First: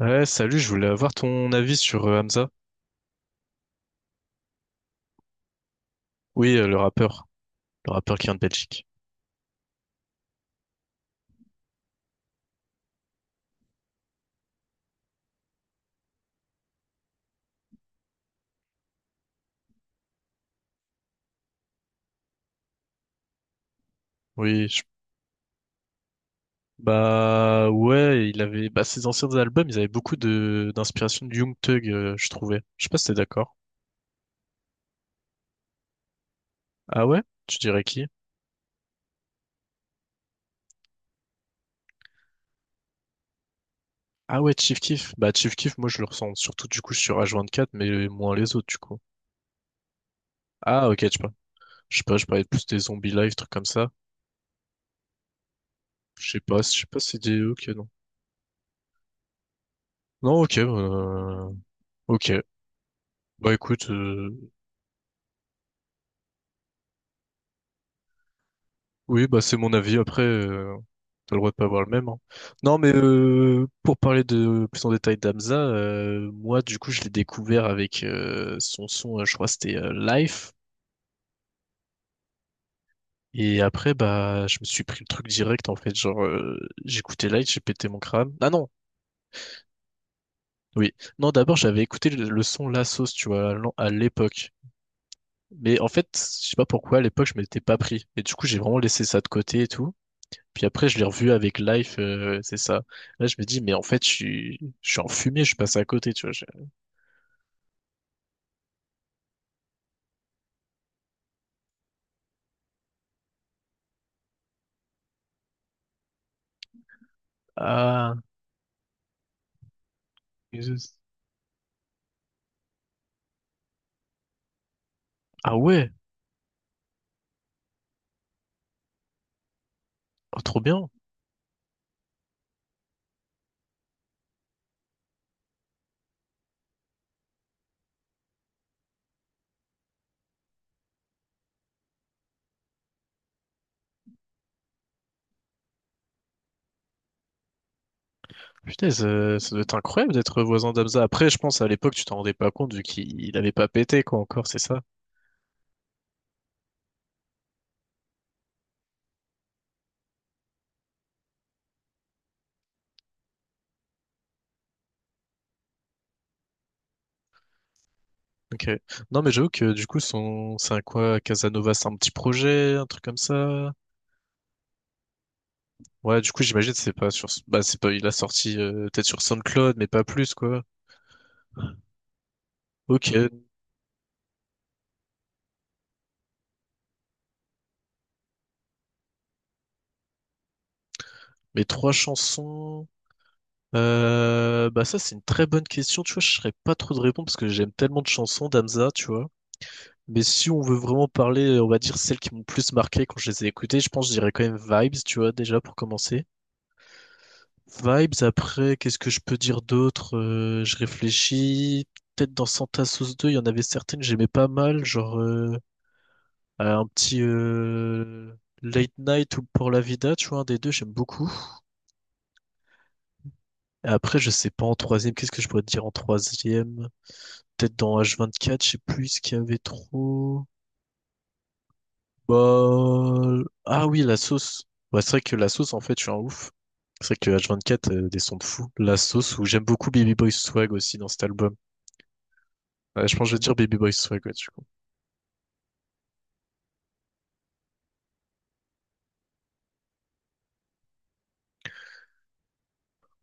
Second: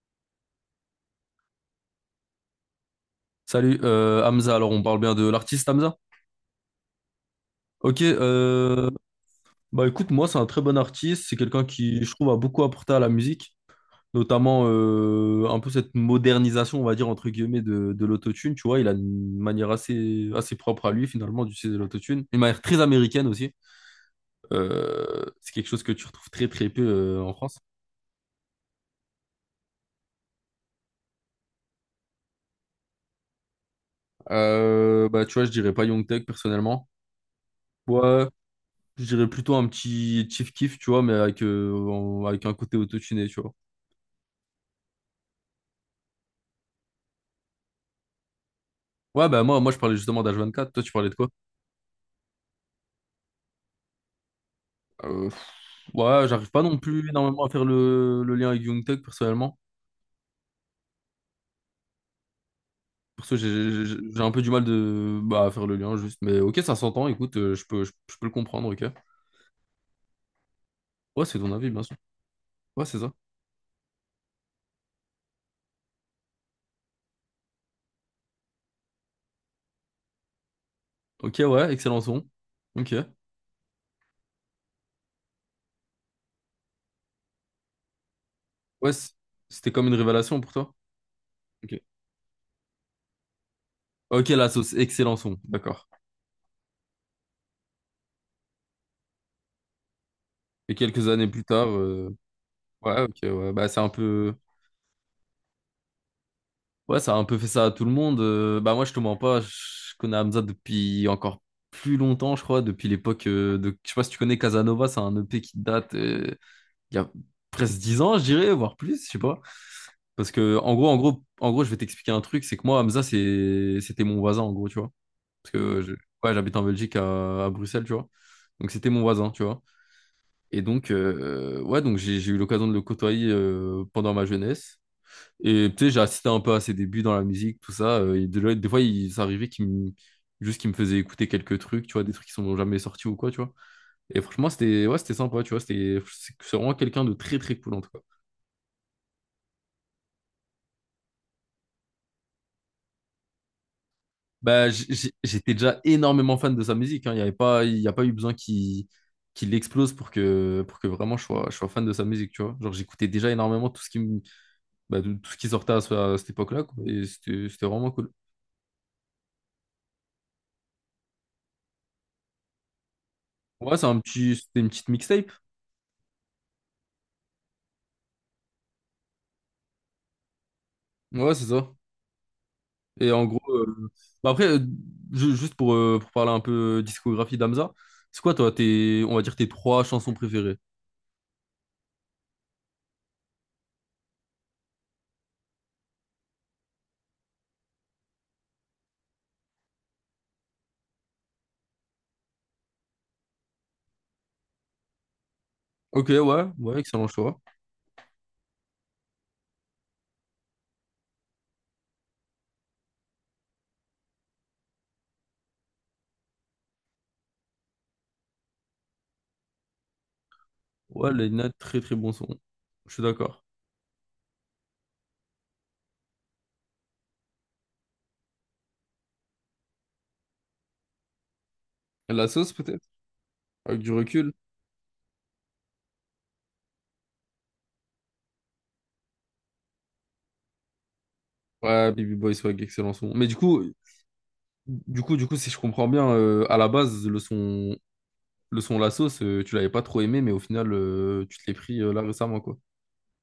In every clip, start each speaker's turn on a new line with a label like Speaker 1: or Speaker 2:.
Speaker 1: Ouais, salut, je voulais avoir ton avis sur Hamza.
Speaker 2: Salut Hamza, alors on parle bien de l'artiste Hamza?
Speaker 1: Oui, le
Speaker 2: Ok.
Speaker 1: rappeur qui vient de Belgique.
Speaker 2: Bah écoute, moi c'est un très bon artiste, c'est quelqu'un qui je trouve a beaucoup apporté à la musique, notamment un peu cette modernisation, on va dire entre guillemets, de l'autotune, tu vois. Il a une manière assez propre à lui finalement d'utiliser l'autotune, une manière très américaine aussi.
Speaker 1: Oui, je-
Speaker 2: C'est quelque chose que tu retrouves très très peu en France.
Speaker 1: Bah ouais, il avait bah ses anciens albums, ils avaient beaucoup de d'inspiration de Young Thug, je trouvais. Je sais pas si t'es d'accord.
Speaker 2: Bah tu vois, je dirais pas Young Thug personnellement.
Speaker 1: Ah ouais? Tu dirais qui?
Speaker 2: Ouais, je dirais plutôt un petit Chief Keef, tu vois, mais avec un côté autotuné, tu vois.
Speaker 1: Ah ouais, Chief Keef. Bah Chief Keef, moi je le ressens surtout du coup sur H24, mais moins les autres du coup.
Speaker 2: Ouais, bah moi je parlais justement d'H24, toi
Speaker 1: Ah
Speaker 2: tu
Speaker 1: ok, je
Speaker 2: parlais de
Speaker 1: sais
Speaker 2: quoi?
Speaker 1: pas. Je sais pas, je parlais plus des zombies live, trucs comme ça.
Speaker 2: Euh, pff, ouais, j'arrive pas non
Speaker 1: Je sais pas
Speaker 2: plus
Speaker 1: si c'est des...
Speaker 2: énormément à faire
Speaker 1: Ok, non.
Speaker 2: le lien avec Youngtech personnellement.
Speaker 1: Non, ok, ok.
Speaker 2: Pour ça,
Speaker 1: Bah écoute,
Speaker 2: j'ai un peu du mal à faire le lien juste. Mais ok, ça s'entend, écoute, je peux le comprendre, ok.
Speaker 1: oui, bah c'est mon avis. Après,
Speaker 2: Ouais,
Speaker 1: t'as
Speaker 2: c'est
Speaker 1: le droit
Speaker 2: ton
Speaker 1: de pas
Speaker 2: avis,
Speaker 1: avoir
Speaker 2: bien
Speaker 1: le
Speaker 2: sûr.
Speaker 1: même, hein. Non,
Speaker 2: Ouais,
Speaker 1: mais
Speaker 2: c'est ça.
Speaker 1: pour parler de plus en détail d'Amza, moi du coup je l'ai découvert avec son je crois que c'était Life.
Speaker 2: Ok, ouais, excellent son. Ok.
Speaker 1: Et après, bah, je me suis pris le truc direct, en fait. Genre, j'écoutais Light, j'ai pété mon crâne. Ah non,
Speaker 2: Ouais, c'était comme une révélation pour toi.
Speaker 1: oui. Non, d'abord,
Speaker 2: Ok.
Speaker 1: j'avais écouté le son La Sauce, tu vois, à
Speaker 2: Ok, la
Speaker 1: l'époque.
Speaker 2: sauce, excellent son,
Speaker 1: Mais en
Speaker 2: d'accord.
Speaker 1: fait, je sais pas pourquoi, à l'époque, je m'étais pas pris. Et du coup, j'ai vraiment laissé ça de côté et tout. Puis
Speaker 2: Et
Speaker 1: après, je l'ai
Speaker 2: quelques années
Speaker 1: revu
Speaker 2: plus
Speaker 1: avec
Speaker 2: tard,
Speaker 1: Life, c'est ça.
Speaker 2: ouais, ok,
Speaker 1: Là, je me
Speaker 2: ouais,
Speaker 1: dis,
Speaker 2: bah
Speaker 1: mais
Speaker 2: c'est
Speaker 1: en
Speaker 2: un
Speaker 1: fait,
Speaker 2: peu.
Speaker 1: je suis en fumée, je suis passé à côté, tu vois.
Speaker 2: Ouais, ça a un peu fait ça à tout le monde. Bah moi, je te mens pas, je connais Hamza depuis encore plus longtemps, je crois, depuis l'époque de... Je sais pas si tu connais Casanova, c'est un EP qui date il y a presque 10
Speaker 1: Ah,
Speaker 2: ans, je dirais, voire plus, je sais pas. Parce que,
Speaker 1: Jesus.
Speaker 2: je vais t'expliquer un truc, c'est que moi, Hamza, c'était mon voisin, en gros, tu vois. Parce
Speaker 1: Ah
Speaker 2: que
Speaker 1: ouais.
Speaker 2: ouais, j'habite en Belgique, à Bruxelles, tu vois. Donc c'était mon voisin, tu vois.
Speaker 1: Oh, trop
Speaker 2: Et
Speaker 1: bien.
Speaker 2: donc, ouais, donc j'ai eu l'occasion de le côtoyer pendant ma jeunesse. Et tu sais, j'ai assisté un peu à ses débuts dans la musique, tout ça. Et des fois, il s'arrivait qu'il me... juste qu'il me faisait écouter quelques trucs, tu vois, des trucs qui sont jamais sortis ou quoi, tu vois. Et franchement, c'était ouais, c'était sympa, tu vois. C'est vraiment quelqu'un de très, très cool, en tout cas.
Speaker 1: Putain, ça doit être incroyable d'être voisin d'Amza. Après, je pense à l'époque, tu t'en rendais pas compte vu qu'il il avait pas pété, quoi, encore, c'est
Speaker 2: Bah,
Speaker 1: ça?
Speaker 2: j'étais déjà énormément fan de sa musique, hein. Il y a pas eu besoin qu'il explose pour que vraiment je sois fan de sa musique, tu vois. Genre, j'écoutais déjà énormément tout ce qui sortait à cette époque-là, quoi. Et c'était vraiment cool.
Speaker 1: Ok. Non, mais j'avoue que du coup, son, c'est un quoi, Casanova, c'est un petit projet, un truc comme ça?
Speaker 2: Ouais, c'était une petite mixtape.
Speaker 1: Ouais, du coup, j'imagine c'est pas sur, bah c'est pas, il a sorti peut-être sur SoundCloud, mais pas plus quoi.
Speaker 2: Ouais, c'est ça.
Speaker 1: Ok,
Speaker 2: Et en gros, bah après, juste pour parler un peu discographie d'Amza, c'est quoi toi, on va dire tes trois chansons préférées?
Speaker 1: mes trois chansons. Bah ça c'est une très bonne question, tu vois, je serais pas trop de répondre parce que j'aime tellement de chansons d'Amza, tu vois. Mais si on veut vraiment parler, on va dire celles qui m'ont le plus marqué quand je les ai écoutées, je pense que je dirais quand même Vibes, tu vois, déjà pour
Speaker 2: Ok,
Speaker 1: commencer.
Speaker 2: ouais, ouais, excellent choix.
Speaker 1: Vibes, après, qu'est-ce que je peux dire d'autre? Je réfléchis. Peut-être dans Santa Sauce 2 il y en avait certaines que j'aimais pas mal, genre un petit Late Night ou Pour la Vida, tu vois, un des deux, j'aime
Speaker 2: Ouais,
Speaker 1: beaucoup.
Speaker 2: Leïna, très très bon son. Je suis d'accord.
Speaker 1: Et après, je sais pas en troisième, qu'est-ce que je pourrais te dire en troisième? Peut-être dans H24, je sais plus ce qu'il y avait trop.
Speaker 2: La sauce peut-être?
Speaker 1: Bah...
Speaker 2: Avec
Speaker 1: ah
Speaker 2: du
Speaker 1: oui, la
Speaker 2: recul?
Speaker 1: sauce. Ouais, c'est vrai que la sauce, en fait, je suis un ouf. C'est vrai que H24, des sons de fou. La sauce, où j'aime beaucoup Baby Boy Swag aussi dans cet album.
Speaker 2: Ouais, Baby Boy Swag, excellent
Speaker 1: Ouais,
Speaker 2: son.
Speaker 1: je pense
Speaker 2: Mais
Speaker 1: que je vais dire Baby Boy Swag, ouais, du coup.
Speaker 2: du coup, si je comprends bien, à la base, le son La sauce, tu l'avais pas trop aimé, mais au final, tu te l'es pris là récemment, quoi.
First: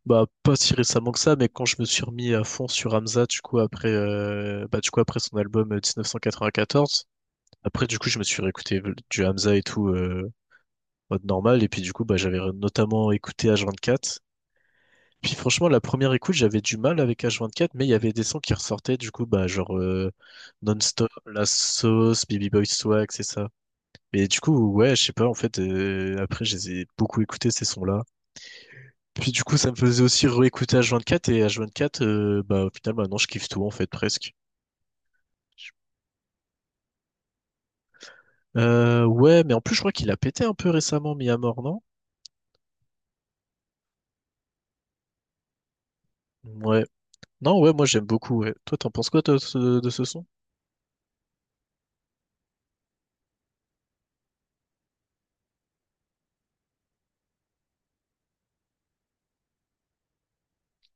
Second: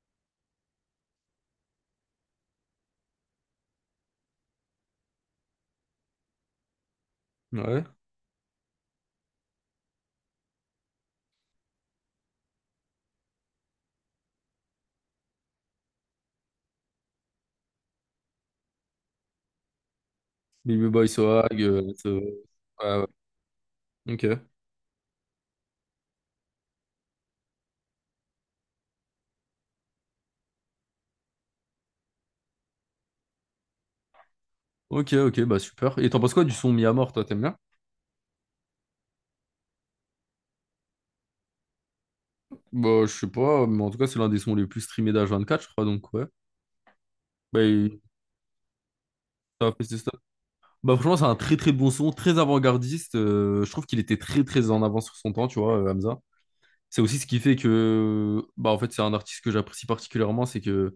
Speaker 1: Bah, pas si récemment que ça, mais quand je me suis remis à fond sur Hamza, du coup, après, bah, du coup, après son album 1994,
Speaker 2: Ouais.
Speaker 1: après, du coup, je me suis réécouté du Hamza et tout, mode normal, et puis, du coup, bah, j'avais notamment écouté H24. Puis, franchement, la première écoute, j'avais du mal avec H24, mais il y avait des sons qui ressortaient, du coup, bah, genre,
Speaker 2: Baby Boy
Speaker 1: Non-Stop, La
Speaker 2: Swag, la sauce.
Speaker 1: Sauce, Baby Boy
Speaker 2: Ouais,
Speaker 1: Swag,
Speaker 2: ouais.
Speaker 1: c'est ça. Et du
Speaker 2: Ok.
Speaker 1: coup, ouais, je sais pas, en fait, après, je les ai beaucoup écoutés, ces sons-là. Puis du coup, ça me faisait aussi réécouter H24 et H24, bah au final, maintenant je kiffe tout en fait, presque.
Speaker 2: Ok, ok, bah super. Et t'en penses quoi du son mis à mort, toi, t'aimes bien?
Speaker 1: Ouais, mais en plus, je crois qu'il a pété un peu récemment, mis à mort, non?
Speaker 2: Bah, je sais pas, mais en tout cas, c'est l'un des sons les plus streamés d'H24, je crois, donc ouais.
Speaker 1: Ouais. Non,
Speaker 2: Bah,
Speaker 1: ouais, moi j'aime beaucoup, ouais. Toi, t'en penses quoi toi, de
Speaker 2: ça a
Speaker 1: ce
Speaker 2: fait
Speaker 1: de
Speaker 2: ses
Speaker 1: ce
Speaker 2: stats.
Speaker 1: son?
Speaker 2: Bah, franchement, c'est un très très bon son, très avant-gardiste. Je trouve qu'il était très très en avance sur son temps, tu vois, Hamza. C'est aussi ce qui fait que, bah, en fait, c'est un artiste que j'apprécie particulièrement, c'est que,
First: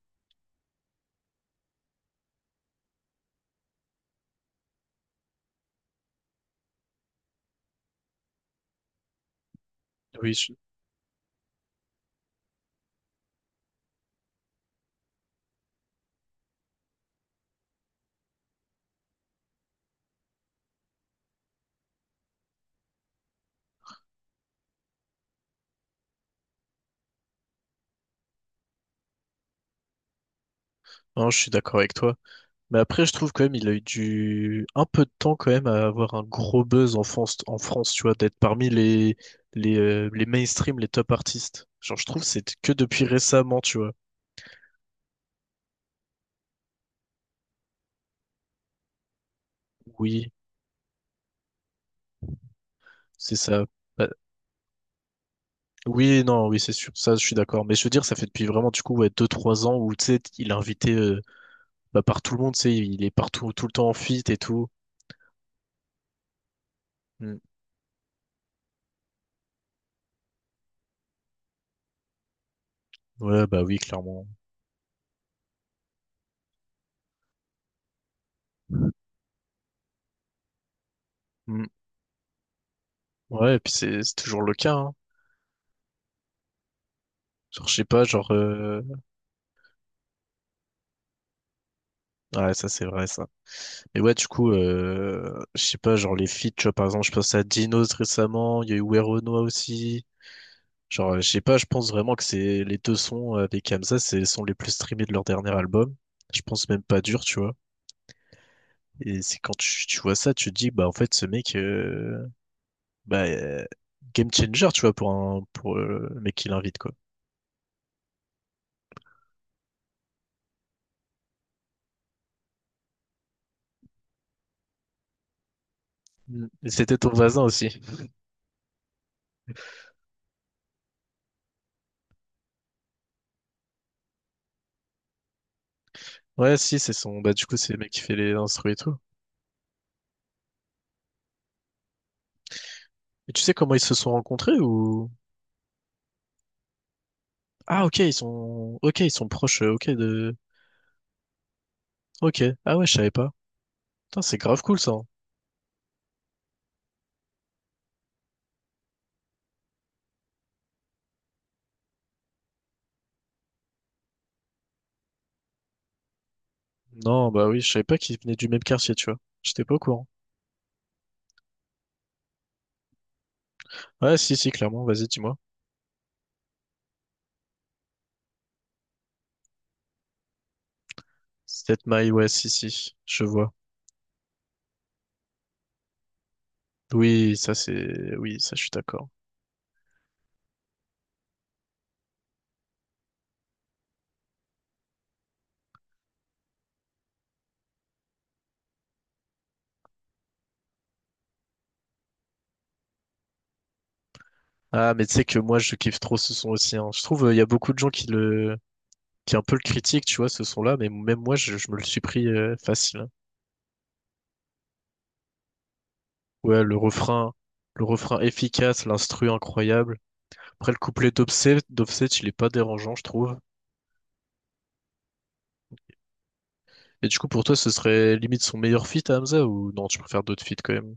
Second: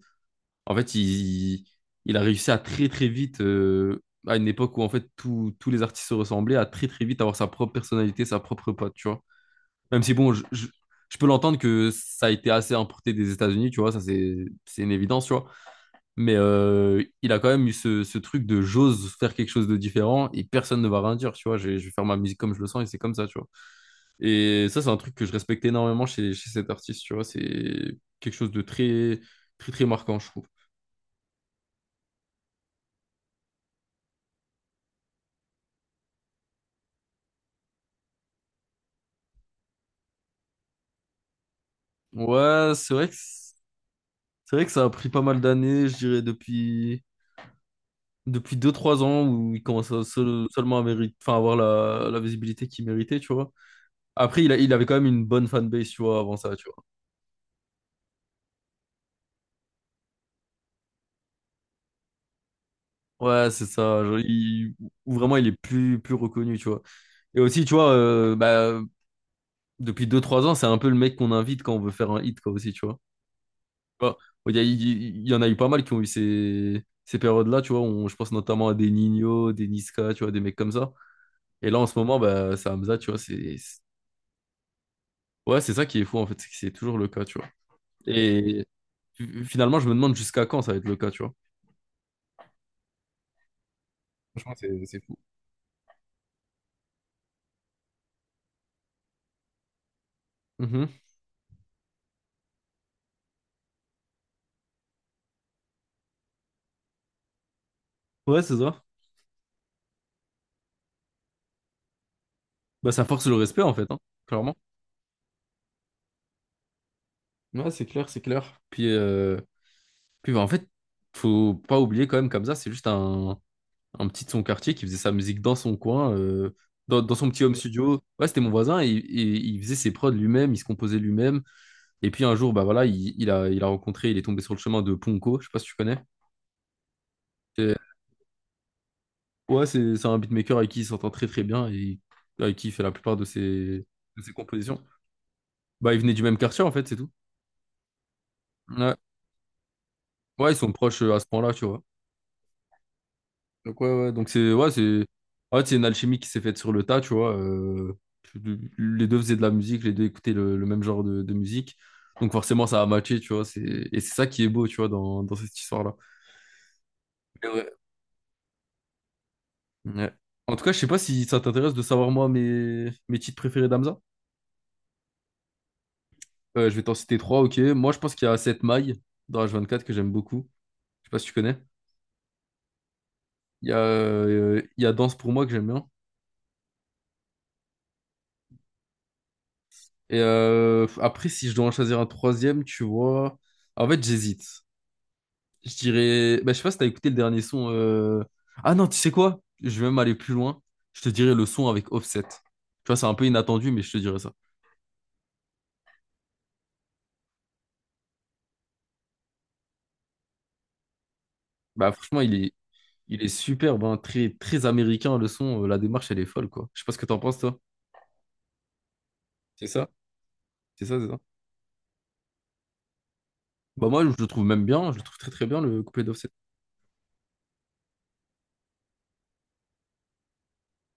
Speaker 2: en fait, il a réussi à très très vite, à une époque où, en fait, tous les artistes se ressemblaient, à très très vite avoir sa propre personnalité, sa propre patte, tu vois. Même si,
Speaker 1: Oui,
Speaker 2: bon,
Speaker 1: je,
Speaker 2: je peux l'entendre que ça a été assez importé des États-Unis, tu vois, ça c'est une évidence, tu vois. Mais il a quand même eu ce truc de j'ose faire quelque chose de différent et personne ne va rien dire, tu vois. Je vais faire ma musique comme je le sens et c'est comme ça, tu vois. Et ça, c'est un truc que je respecte énormément chez cet artiste, tu vois. C'est quelque chose de très, très, très marquant, je trouve.
Speaker 1: non, je suis d'accord avec toi. Mais après, je trouve quand même il a eu du un peu de temps quand même à avoir un gros buzz en France, tu vois, d'être parmi les mainstream, les top artistes. Genre, je trouve que c'est que
Speaker 2: Ouais,
Speaker 1: depuis récemment, tu
Speaker 2: c'est
Speaker 1: vois.
Speaker 2: vrai que ça a pris pas mal d'années, je dirais, depuis deux trois ans où il commence à
Speaker 1: Oui,
Speaker 2: seulement à enfin, avoir la visibilité qu'il méritait, tu
Speaker 1: c'est
Speaker 2: vois.
Speaker 1: ça. Bah,
Speaker 2: Après, il avait quand même une bonne fanbase, tu vois,
Speaker 1: oui,
Speaker 2: avant
Speaker 1: non,
Speaker 2: ça,
Speaker 1: oui,
Speaker 2: tu
Speaker 1: c'est
Speaker 2: vois.
Speaker 1: sûr. Ça, je suis d'accord. Mais je veux dire, ça fait depuis vraiment du coup ouais, 2-3 ans où tu sais, il est invité bah, par tout le monde, tu sais, il est
Speaker 2: Ouais,
Speaker 1: partout
Speaker 2: c'est
Speaker 1: tout le temps en
Speaker 2: ça, genre,
Speaker 1: feat et tout.
Speaker 2: où vraiment, il est plus reconnu, tu vois.
Speaker 1: Mm.
Speaker 2: Et aussi, tu vois, bah, depuis deux trois ans, c'est un peu le mec qu'on invite quand on veut faire un hit, quoi, aussi, tu vois.
Speaker 1: Ouais, bah oui,
Speaker 2: Tu vois,
Speaker 1: clairement.
Speaker 2: Il y en a eu pas mal qui ont eu ces périodes-là, tu vois. Je pense notamment à des Nino, des Niska, tu vois, des mecs comme ça.
Speaker 1: Mm.
Speaker 2: Et là, en ce moment, bah, c'est Hamza, tu vois.
Speaker 1: Ouais, et puis c'est toujours le cas, hein.
Speaker 2: Ouais, c'est ça qui est fou, en fait. C'est que c'est toujours le cas, tu vois.
Speaker 1: Genre, je sais pas, genre
Speaker 2: Et finalement, je me demande jusqu'à quand ça va être le cas, tu vois.
Speaker 1: Ouais, ça c'est vrai, ça. Et ouais, du coup,
Speaker 2: Franchement, c'est fou.
Speaker 1: je sais pas, genre les feats, tu vois, par exemple, je pense à Dinos récemment, il y a eu Weronoa aussi.
Speaker 2: Mhm.
Speaker 1: Genre, je sais pas, je pense vraiment que c'est les deux sons avec Hamza, c'est les sons les plus streamés de leur dernier album. Je pense même pas dur, tu vois.
Speaker 2: Ouais, c'est ça.
Speaker 1: Et c'est quand tu vois ça, tu te dis, bah en fait, ce mec,
Speaker 2: Bah, ça
Speaker 1: bah,
Speaker 2: force le respect,
Speaker 1: euh,
Speaker 2: en fait, hein,
Speaker 1: game
Speaker 2: clairement.
Speaker 1: changer, tu vois, pour un pour le mec qui l'invite, quoi.
Speaker 2: Ouais, c'est clair, c'est clair. Puis, bah, en fait, faut pas oublier quand même, Kamza, c'est juste un petit de son quartier qui faisait sa musique dans son coin,
Speaker 1: Mm. Et c'était ton
Speaker 2: dans son
Speaker 1: voisin
Speaker 2: petit home
Speaker 1: aussi.
Speaker 2: studio. Ouais, c'était mon voisin, et il faisait ses prods lui-même, il se composait lui-même. Et puis un jour, bah voilà, il a rencontré, il est tombé sur le chemin de Ponko, je sais pas si tu connais.
Speaker 1: Ouais, si, c'est son, bah du coup, c'est
Speaker 2: Et-
Speaker 1: le mec qui fait les instruments et tout.
Speaker 2: ouais, c'est un beatmaker avec qui il s'entend très très bien et avec qui il fait la plupart de
Speaker 1: Et tu sais comment ils se sont
Speaker 2: de ses
Speaker 1: rencontrés
Speaker 2: compositions.
Speaker 1: ou?
Speaker 2: Bah, il venait du même quartier, en fait, c'est tout.
Speaker 1: Ah
Speaker 2: Ouais,
Speaker 1: ok, ils sont proches, ok de
Speaker 2: ouais, ils sont proches à ce point-là, tu vois.
Speaker 1: ok. Ah ouais, je savais pas.
Speaker 2: Donc ouais, ouais,
Speaker 1: Putain,
Speaker 2: donc
Speaker 1: c'est
Speaker 2: c'est
Speaker 1: grave
Speaker 2: ouais,
Speaker 1: cool ça, hein.
Speaker 2: c'est en fait, c'est une alchimie qui s'est faite sur le tas, tu vois. Les deux faisaient de la musique, les deux écoutaient le même genre de musique. Donc forcément, ça a matché, tu vois. Et c'est ça qui est beau, tu vois, dans cette histoire-là.
Speaker 1: Non, bah
Speaker 2: Mais
Speaker 1: oui,
Speaker 2: ouais.
Speaker 1: je savais pas qu'ils venaient du même quartier, tu vois. J'étais pas au courant.
Speaker 2: Ouais. En tout cas, je sais pas si ça t'intéresse de savoir, moi, mes titres préférés d'Amza.
Speaker 1: Ouais, si, si, clairement. Vas-y, dis-moi.
Speaker 2: Je vais t'en citer trois, ok. Moi, je pense qu'il y a 7 mailles dans H24 que j'aime beaucoup. Je sais pas si tu connais.
Speaker 1: Sept mailles, ouais, si, si, je vois.
Speaker 2: Il y a Danse pour moi que j'aime bien.
Speaker 1: Oui, ça c'est, oui, ça je suis d'accord.
Speaker 2: Et après, si je dois en choisir un troisième, tu vois... En fait, j'hésite. Je dirais. Bah, je sais pas si t'as écouté le dernier son. Ah non, tu sais quoi? Je vais même aller plus loin. Je te dirais le son avec Offset. Tu vois, c'est un peu inattendu, mais je te dirais ça.
Speaker 1: Ah, mais tu sais que moi je kiffe trop ce son aussi, hein. Je trouve il y a beaucoup de gens qui est un peu le critique, tu vois, ce son-là, mais même moi, je me le
Speaker 2: Bah,
Speaker 1: suis
Speaker 2: franchement,
Speaker 1: pris facile, hein.
Speaker 2: il est superbe, hein. Très, très américain, le son. La démarche, elle est folle,
Speaker 1: Ouais,
Speaker 2: quoi. Je sais pas ce que t'en penses, toi.
Speaker 1: le refrain efficace, l'instru
Speaker 2: C'est ça?
Speaker 1: incroyable. Après, le
Speaker 2: C'est ça, c'est
Speaker 1: couplet
Speaker 2: ça.
Speaker 1: d'Offset, il est pas dérangeant, je trouve.
Speaker 2: Bah, moi, je le trouve même bien. Je le trouve très, très bien, le couplet d'Offset.
Speaker 1: Et du coup, pour toi, ce serait limite son meilleur feat, à Hamza, ou non, tu préfères d'autres feats quand même?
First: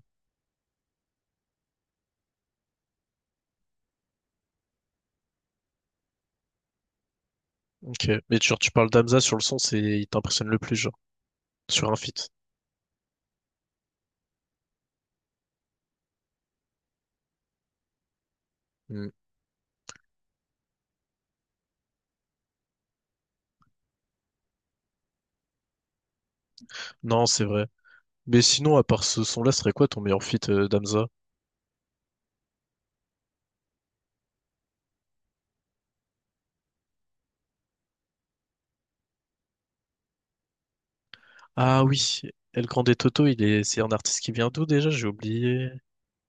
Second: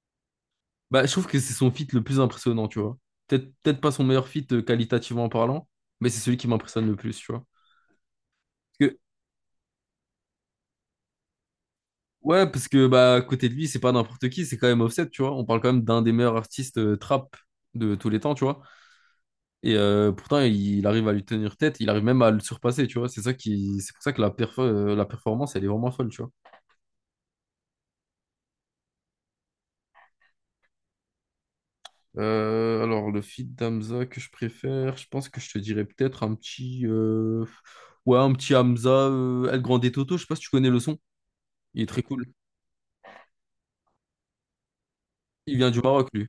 Speaker 2: Bah, je trouve que c'est son feat le plus impressionnant, tu vois. Peut-être, peut-être pas son meilleur feat qualitativement parlant, mais c'est celui qui m'impressionne le plus, tu vois.
Speaker 1: Ok. Mais genre, tu parles d'Hamza sur le son, c'est, il t'impressionne le plus, genre, sur un feat.
Speaker 2: Ouais, parce que bah à côté de lui, c'est pas n'importe qui, c'est quand même Offset, tu vois. On parle quand même d'un des meilleurs artistes trap de tous les temps, tu vois.
Speaker 1: Hmm.
Speaker 2: Et pourtant, il arrive à lui tenir tête, il arrive même à le surpasser, tu vois. C'est pour ça que la performance, elle est vraiment folle, tu vois.
Speaker 1: Non, c'est vrai. Mais sinon, à part ce son-là, ce serait quoi ton meilleur feat, d'Hamza?
Speaker 2: Alors le feat d'Hamza que je préfère, je pense que je te dirais peut-être un petit, ouais, un petit Hamza, El Grande Toto. Je sais pas si tu connais le son. Il
Speaker 1: Ah
Speaker 2: est très
Speaker 1: oui,
Speaker 2: cool.
Speaker 1: El Grande Toto, c'est un artiste qui vient d'où déjà? J'ai
Speaker 2: Il
Speaker 1: oublié.
Speaker 2: vient du Maroc, lui.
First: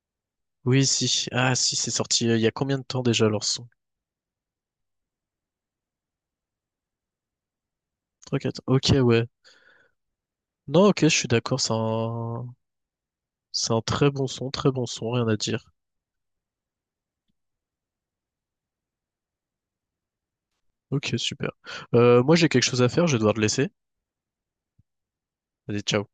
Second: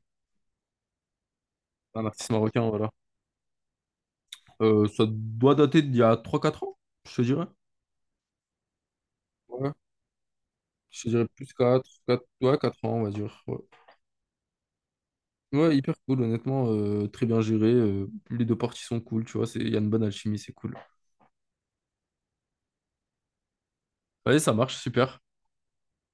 Speaker 1: Oui, si. Ah, si, c'est
Speaker 2: Un
Speaker 1: sorti.
Speaker 2: artiste
Speaker 1: Il y a
Speaker 2: marocain,
Speaker 1: combien de
Speaker 2: voilà.
Speaker 1: temps déjà leur son?
Speaker 2: Ça doit dater d'il y a trois quatre ans, je te dirais.
Speaker 1: 3-4 ok, ouais.
Speaker 2: Ouais.
Speaker 1: Non, ok, je
Speaker 2: Je
Speaker 1: suis
Speaker 2: dirais plus
Speaker 1: d'accord.
Speaker 2: 4 ans, on va dire. Ouais,
Speaker 1: C'est un très bon son, rien à dire.
Speaker 2: ouais, hyper cool, honnêtement, très bien géré. Les deux parties sont cool, tu vois, il y a une bonne alchimie, c'est cool.
Speaker 1: Ok, super. Moi, j'ai quelque chose à faire, je vais devoir te laisser.
Speaker 2: Allez, ça marche, super.
Speaker 1: Vas-y, ciao.